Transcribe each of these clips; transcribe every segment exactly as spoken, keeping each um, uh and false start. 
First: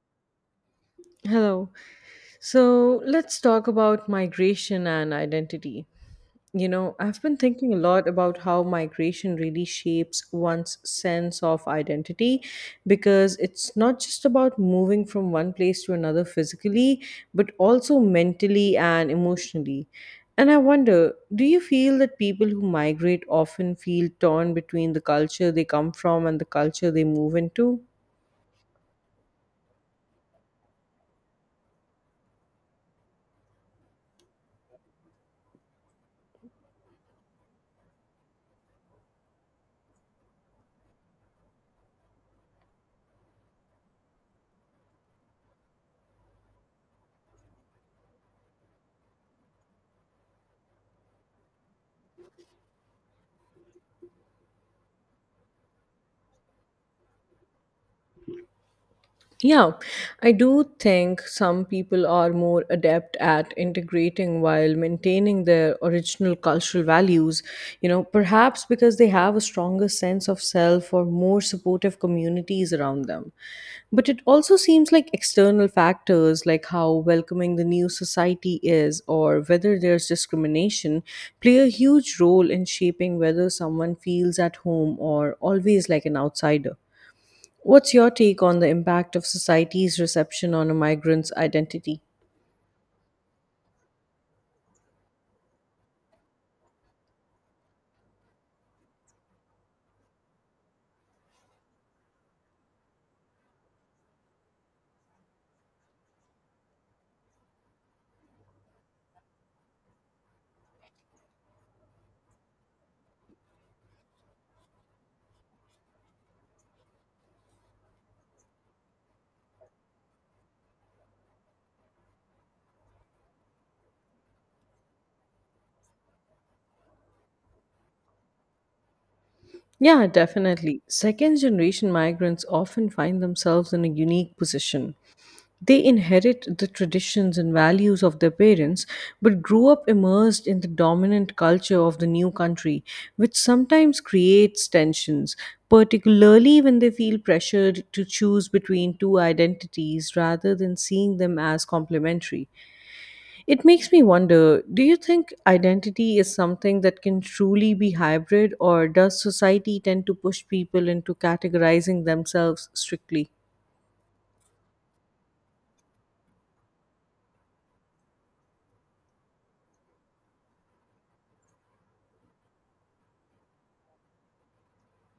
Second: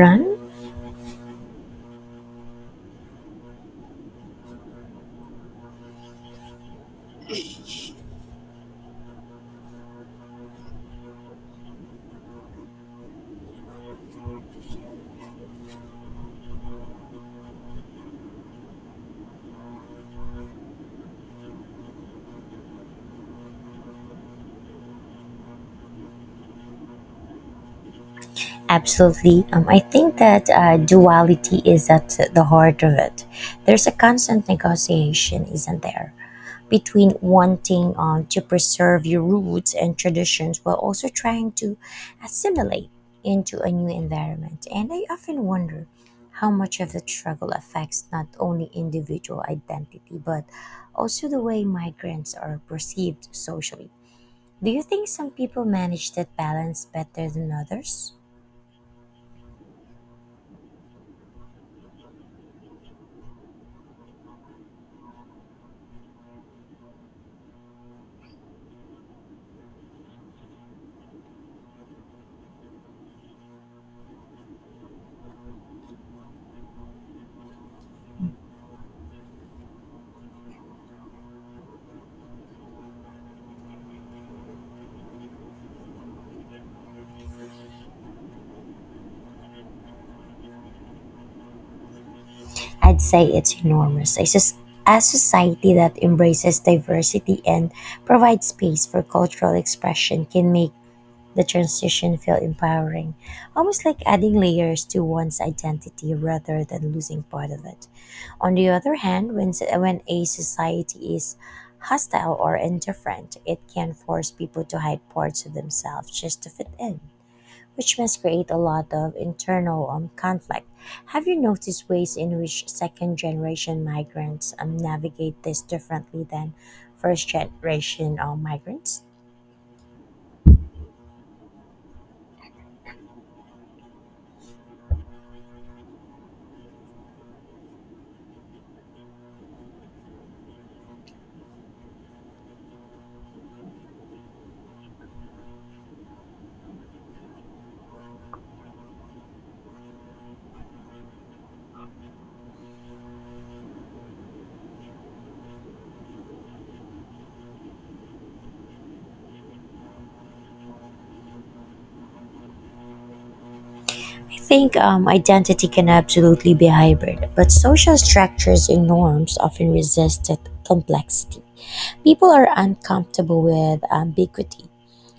Run? Hello. So let's talk about migration and identity. You know, I've been thinking a lot about how migration really shapes one's sense of identity because it's not just about moving from one place to another physically, but also mentally and emotionally. And I wonder, do you feel that people who migrate often feel torn between the culture they come from and the culture they move into? Absolutely. Um, I think that uh, duality is at the heart of it. There's a constant negotiation, isn't there, between wanting um, to preserve your roots and traditions while also trying to assimilate into a new environment. And I often wonder how much of the struggle affects not only individual identity but also the way migrants are perceived socially. Do you think some people manage that balance better than others? Yeah, I do think some people are more adept at integrating while maintaining their original cultural values, you know, perhaps because they have a stronger sense of self or more supportive communities around them. But it also seems like external factors, like how welcoming the new society is or whether there's discrimination, play a huge role in shaping whether someone feels at home or always like an outsider. What's your take on the impact of society's reception on a migrant's identity? I'd say it's enormous. A, soc- a society that embraces diversity and provides space for cultural expression can make the transition feel empowering, almost like adding layers to one's identity rather than losing part of it. On the other hand, when, s- when a society is hostile or indifferent, it can force people to hide parts of themselves just to fit in, which must create a lot of internal um, conflict. Have you noticed ways in which second generation migrants um, navigate this differently than first generation um, migrants? Yeah, definitely. Second generation migrants often find themselves in a unique position. They inherit the traditions and values of their parents, but grew up immersed in the dominant culture of the new country, which sometimes creates tensions, particularly when they feel pressured to choose between two identities rather than seeing them as complementary. It makes me wonder, do you think identity is something that can truly be hybrid, or does society tend to push people into categorizing themselves strictly? I think um, identity can absolutely be hybrid, but social structures and norms often resist that complexity. People are uncomfortable with ambiguity,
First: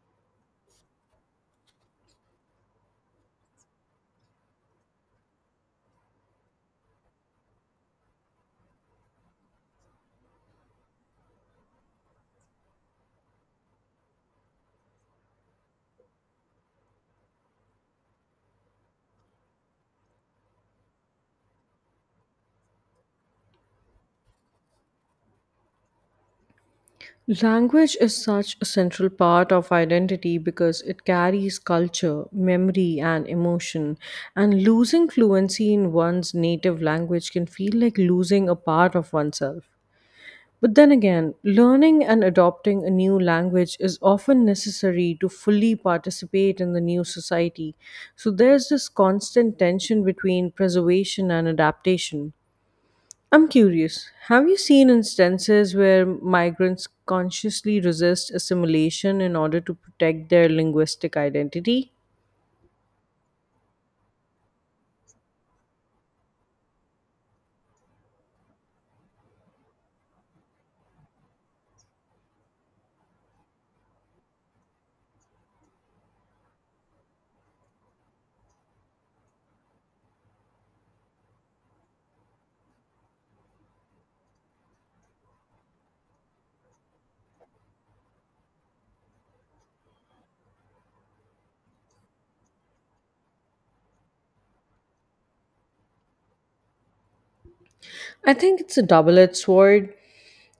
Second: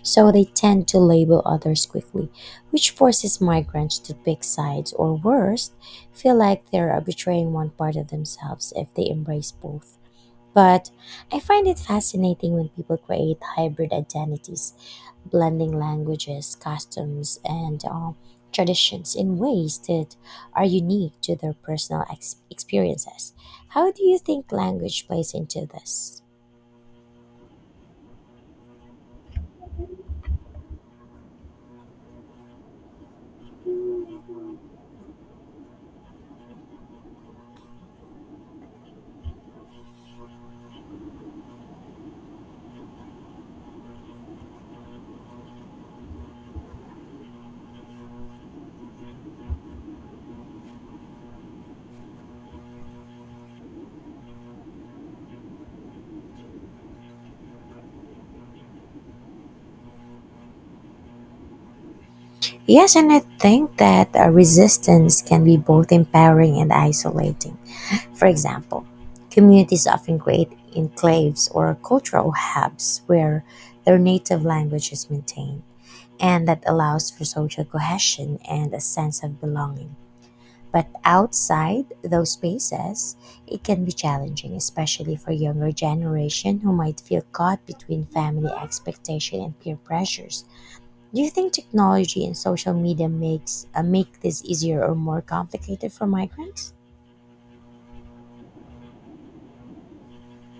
so they tend to label others quickly, which forces migrants to pick sides or, worse, feel like they're betraying one part of themselves if they embrace both. But I find it fascinating when people create hybrid identities, blending languages, customs, and um, traditions in ways that are unique to their personal ex- experiences. How do you think language plays into this? Language is such a central part of identity because it carries culture, memory, and emotion. And losing fluency in one's native language can feel like losing a part of oneself. But then again, learning and adopting a new language is often necessary to fully participate in the new society. So there's this constant tension between preservation and adaptation. I'm curious, have you seen instances where migrants consciously resist assimilation in order to protect their linguistic identity? Yes, and I think that uh, resistance can be both empowering and isolating. For example, communities often create enclaves or cultural hubs where their native language is maintained, and that allows for social cohesion and a sense of belonging. But outside those spaces, it can be challenging, especially for younger generation who might feel caught between family expectation and peer pressures. Do you think technology and social media makes uh, make this easier or more complicated for migrants? I think it's a double edged sword.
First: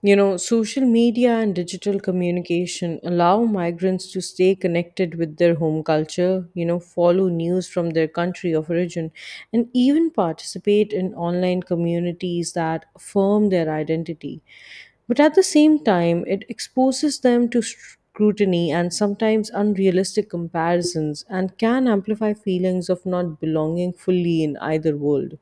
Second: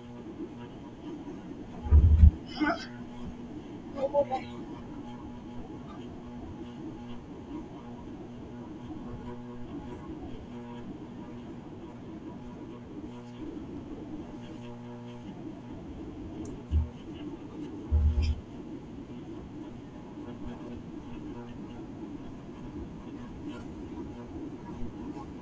You know, social media and digital communication allow migrants to stay connected with their home culture, you know, follow news from their country of origin, and even participate in online communities that affirm their identity. But at the same time, it exposes them to scrutiny and sometimes unrealistic comparisons and can amplify feelings of not belonging fully in either world.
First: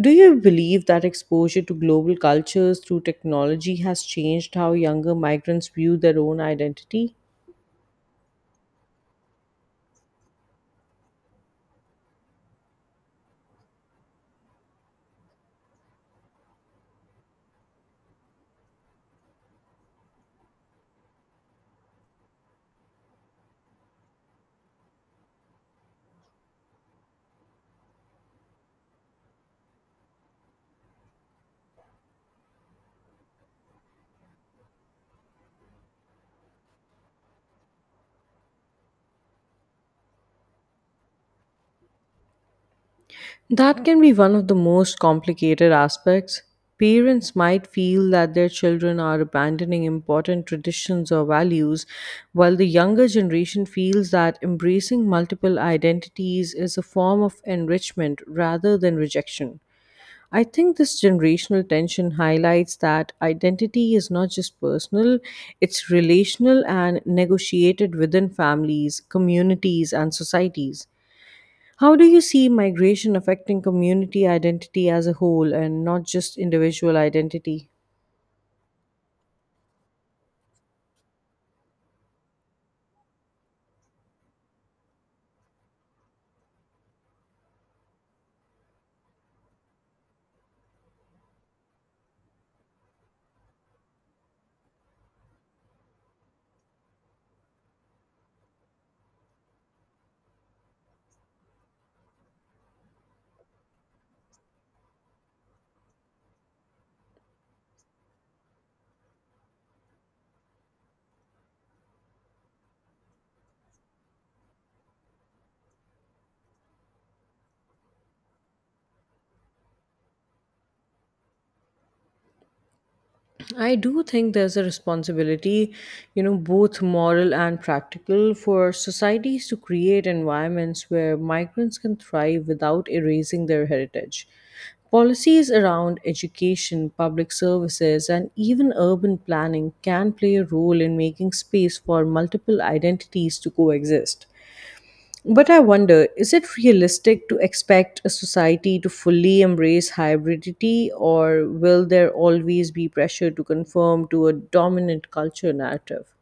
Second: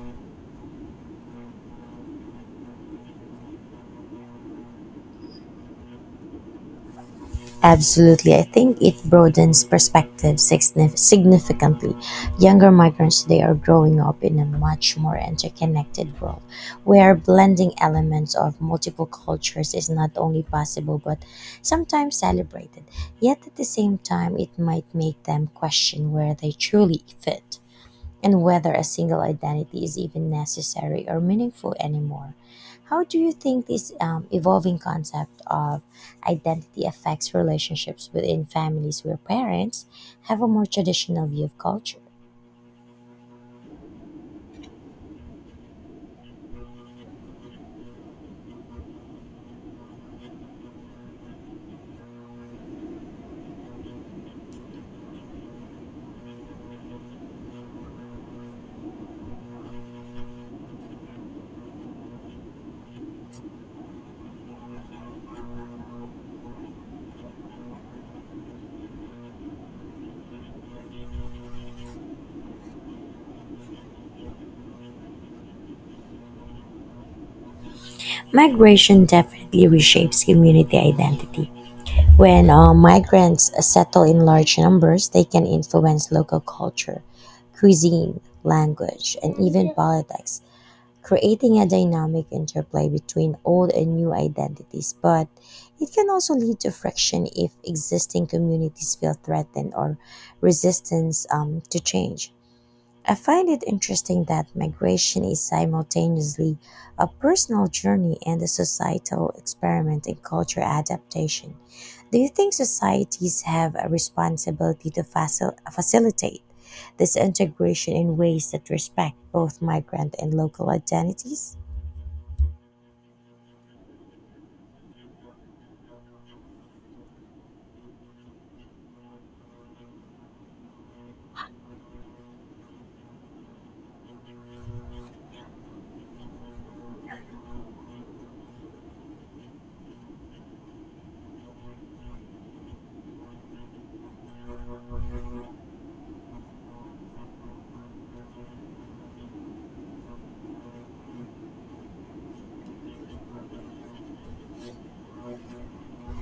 Do you believe that exposure to global cultures through technology has changed how younger migrants view their own identity? Absolutely. I think it broadens perspective signif- significantly. Younger migrants today are growing up in a much more interconnected world where blending elements of multiple cultures is not only possible but sometimes celebrated. Yet at the same time, it might make them question where they truly fit and whether a single identity is even necessary or meaningful anymore. How do you think this um, evolving concept of identity affects relationships within families where parents have a more traditional view of culture? That can be one of the most complicated aspects. Parents might feel that their children are abandoning important traditions or values, while the younger generation feels that embracing multiple identities is a form of enrichment rather than rejection. I think this generational tension highlights that identity is not just personal, it's relational and negotiated within families, communities, and societies. How do you see migration affecting community identity as a whole and not just individual identity? Migration definitely reshapes community identity. When uh, migrants settle in large numbers, they can influence local culture, cuisine, language, and even politics, creating a dynamic interplay between old and new identities, but it can also lead to friction if existing communities feel threatened or resistance um, to change. I find it interesting that migration is simultaneously a personal journey and a societal experiment in culture adaptation. Do you think societies have a responsibility to facil- facilitate this integration in ways that respect both migrant and local identities? I do think there's a responsibility, you know, both moral and practical, for societies to create environments where migrants can thrive without erasing their heritage. Policies around education, public services, and even urban planning can play a role in making space for multiple identities to coexist. But I wonder, is it realistic to expect a society to fully embrace hybridity, or will there always be pressure to conform to a dominant culture narrative?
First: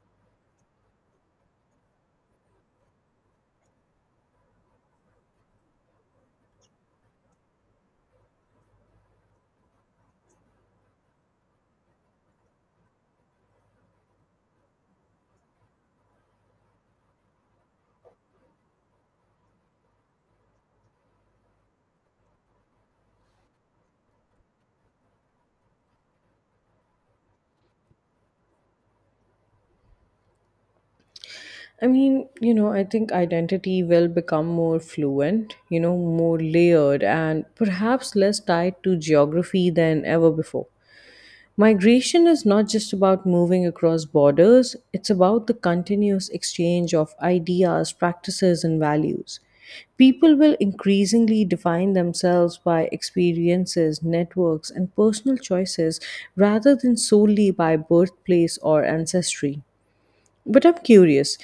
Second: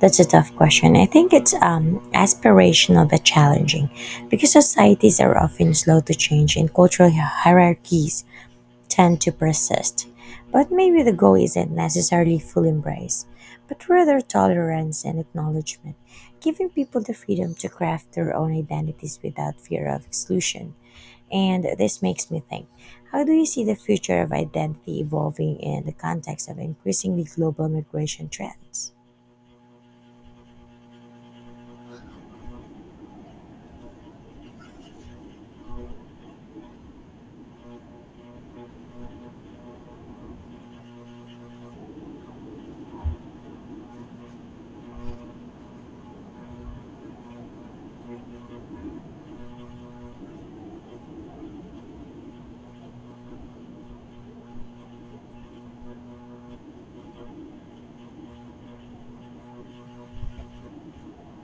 That's a tough question. I think it's um, aspirational but challenging because societies are often slow to change and cultural hierarchies tend to persist. But maybe the goal isn't necessarily full embrace, but rather tolerance and acknowledgement, giving people the freedom to craft their own identities without fear of exclusion. And this makes me think, how do you see the future of identity evolving in the context of increasingly global migration trends? I mean, you know, I think identity will become more fluent, you know, more layered, and perhaps less tied to geography than ever before. Migration is not just about moving across borders, it's about the continuous exchange of ideas, practices, and values. People will increasingly define themselves by experiences, networks, and personal choices rather than solely by birthplace or ancestry. But I'm curious,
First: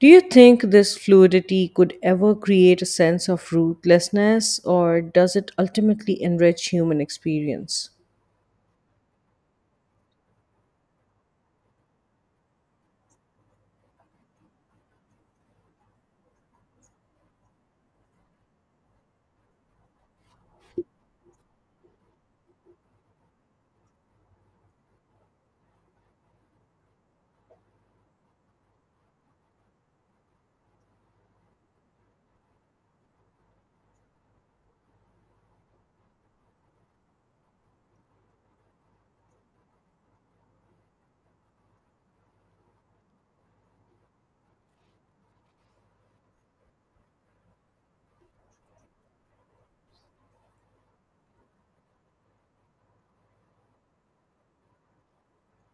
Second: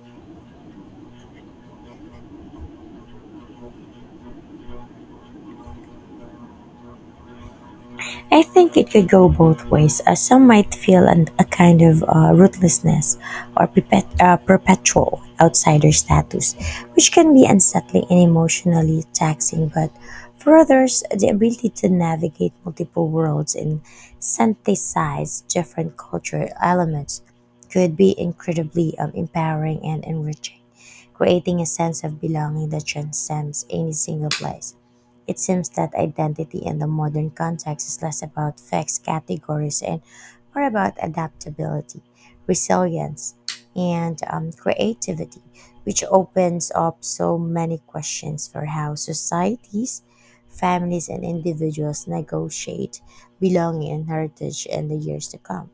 do you think this fluidity could ever create a sense of rootlessness, or does it ultimately enrich human experience? I think it could go both ways. Uh, some might feel an, a kind of uh, rootlessness or perpet- uh, perpetual outsider status, which can be unsettling and emotionally taxing. But for others, the ability to navigate multiple worlds and synthesize different cultural elements could be incredibly um, empowering and enriching, creating a sense of belonging that transcends any single place. It seems that identity in the modern context is less about fixed categories and more about adaptability, resilience, and um, creativity, which opens up so many questions for how societies, families, and individuals negotiate belonging and heritage in the years to come.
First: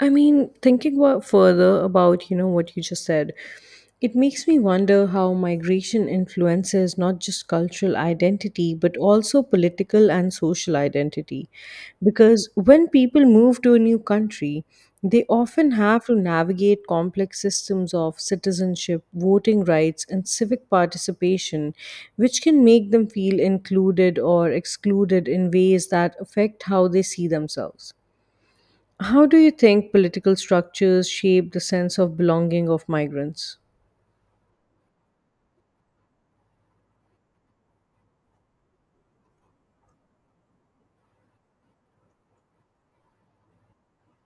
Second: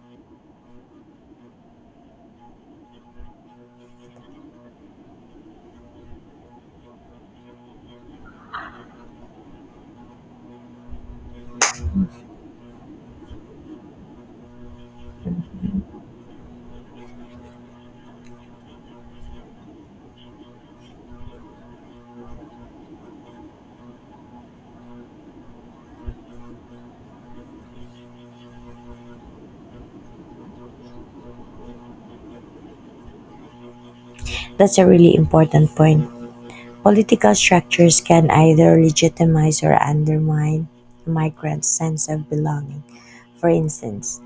I mean, thinking wa- further about, you know, what you just said, it makes me wonder how migration influences not just cultural identity but also political and social identity. Because when people move to a new country, they often have to navigate complex systems of citizenship, voting rights, and civic participation, which can make them feel included or excluded in ways that affect how they see themselves. How do you think political structures shape the sense of belonging of migrants? That's a really important point. Political structures can either legitimize or undermine migrant's sense of belonging. For instance,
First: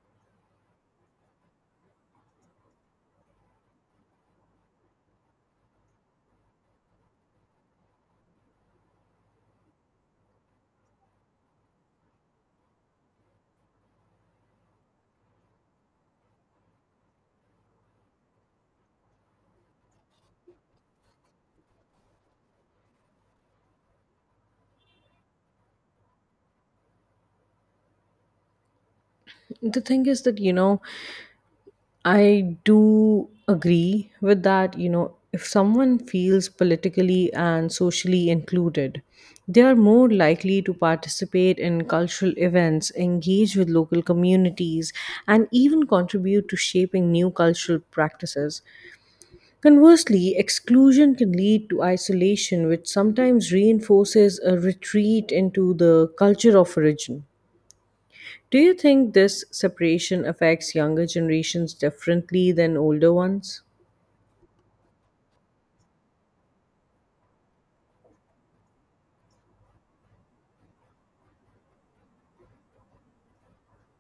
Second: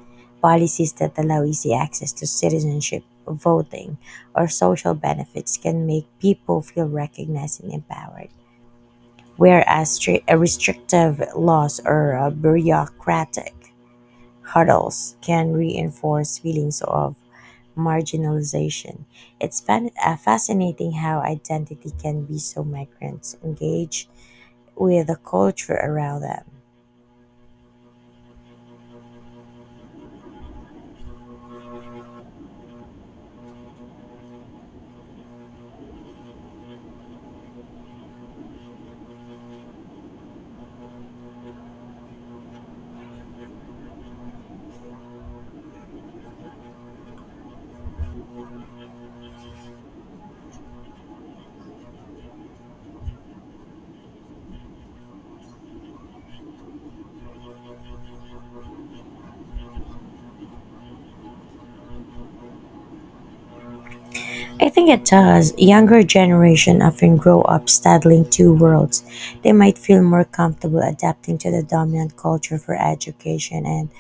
policies that allow easy access to citizenship, voting, or social benefits can make people feel recognized and empowered, whereas stri- uh, restrictive laws or uh, bureaucratic hurdles can reinforce feelings of marginalization. It's fan- uh, fascinating how identity can be so migrants engage with the culture around them. The thing is that, you know, I do agree with that. You know, if someone feels politically and socially included, they are more likely to participate in cultural events, engage with local communities, and even contribute to shaping new cultural practices. Conversely, exclusion can lead to isolation, which sometimes reinforces a retreat into the culture of origin. Do you think this separation affects younger generations differently than older ones? I think it does. Younger generation often grow up straddling two worlds. They might feel more comfortable adapting to the dominant culture for education and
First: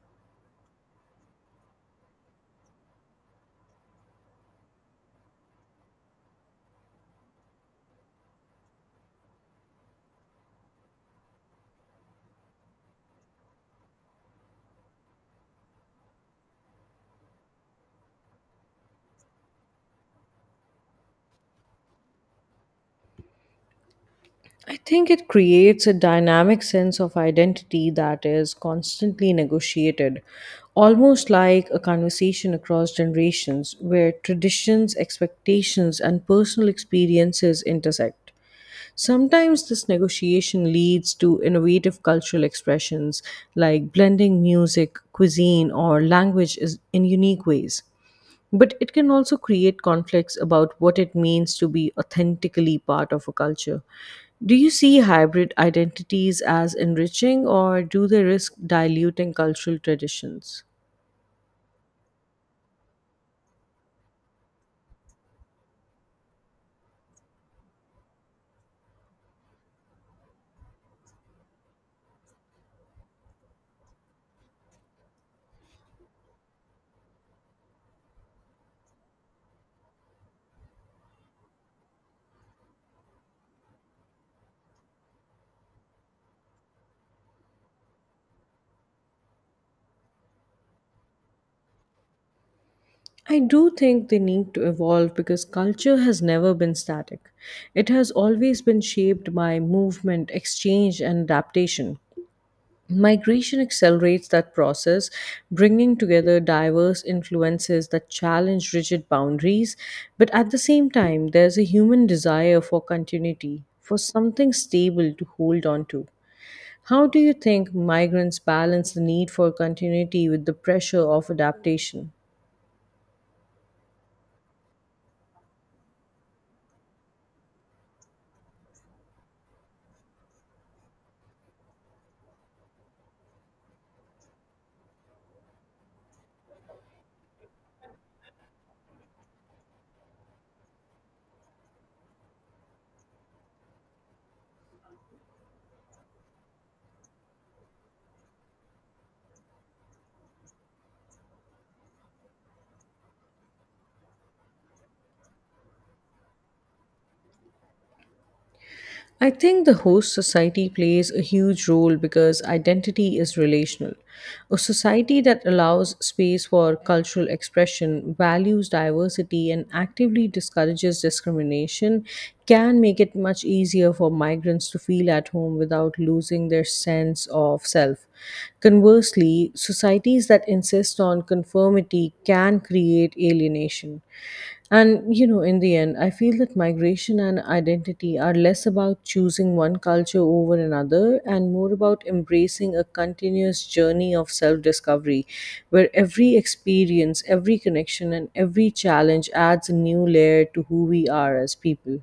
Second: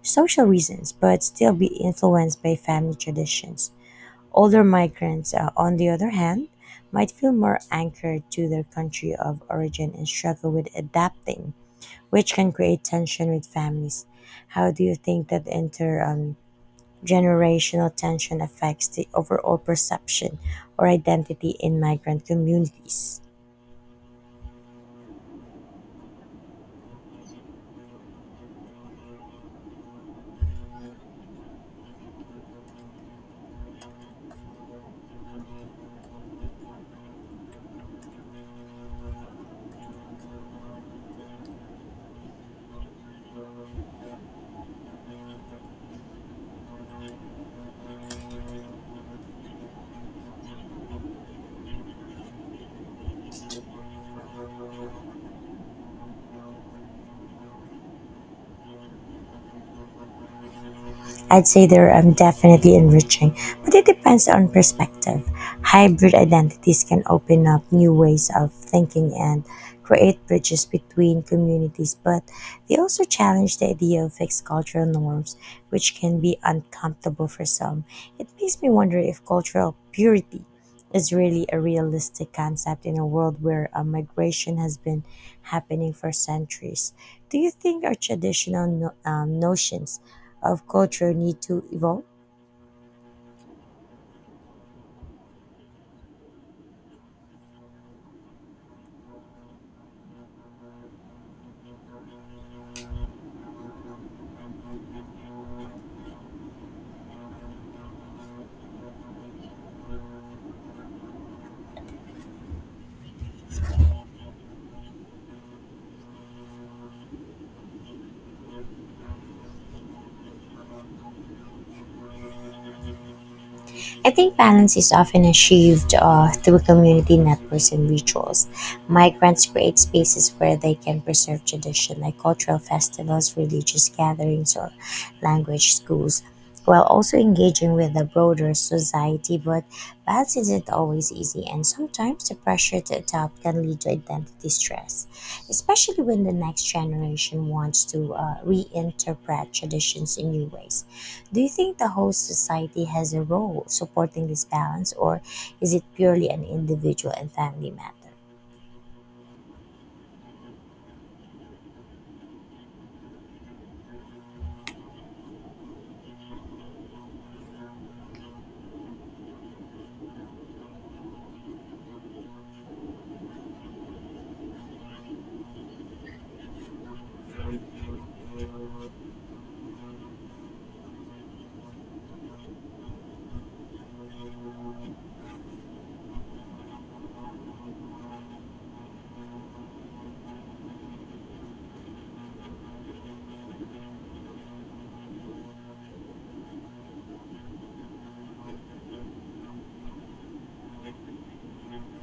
social reasons, but still be influenced by family traditions. Older migrants, uh, on the other hand, might feel more anchored to their country of origin and struggle with adapting, which can create tension with families. How do you think that inter um, generational tension affects the overall perception or identity in migrant communities? I think it creates a dynamic sense of identity that is constantly negotiated, almost like a conversation across generations where traditions, expectations, and personal experiences intersect. Sometimes this negotiation leads to innovative cultural expressions like blending music, cuisine, or language is- in unique ways. But it can also create conflicts about what it means to be authentically part of a culture. Do you see hybrid identities as enriching, or do they risk diluting cultural traditions? I'd say they're um, definitely enriching, but it depends on perspective. Hybrid identities can open up new ways of thinking and create bridges between communities, but they also challenge the idea of fixed cultural norms, which can be uncomfortable for some. It makes me wonder if cultural purity is really a realistic concept in a world where uh, migration has been happening for centuries. Do you think our traditional no- um, notions of culture need to evolve? I do think they need to evolve because culture has never been static. It has always been shaped by movement, exchange, and adaptation. Migration accelerates that process, bringing together diverse influences that challenge rigid boundaries. But at the same time, there's a human desire for continuity, for something stable to hold on to. How do you think migrants balance the need for continuity with the pressure of adaptation? I think balance is often achieved uh, through community networks and rituals. Migrants create spaces where they can preserve tradition, like cultural festivals, religious gatherings, or language schools, while also engaging with the broader society. But balance isn't always easy, and sometimes the pressure to adapt can lead to identity stress, especially when the next generation wants to uh, reinterpret traditions in new ways. Do you think the host society has a role supporting this balance, or is it purely an individual and family matter? I think the host society plays a huge role because identity is relational. A society that allows space for cultural expression, values diversity, and actively discourages discrimination can make it much easier for migrants to feel at home without losing their sense of self. Conversely, societies that insist on conformity can create alienation. And you know, in the end, I feel that migration and identity are less about choosing one culture over another and more about embracing a continuous journey of self discovery where every experience, every connection, and every challenge adds a new layer to who we are as people.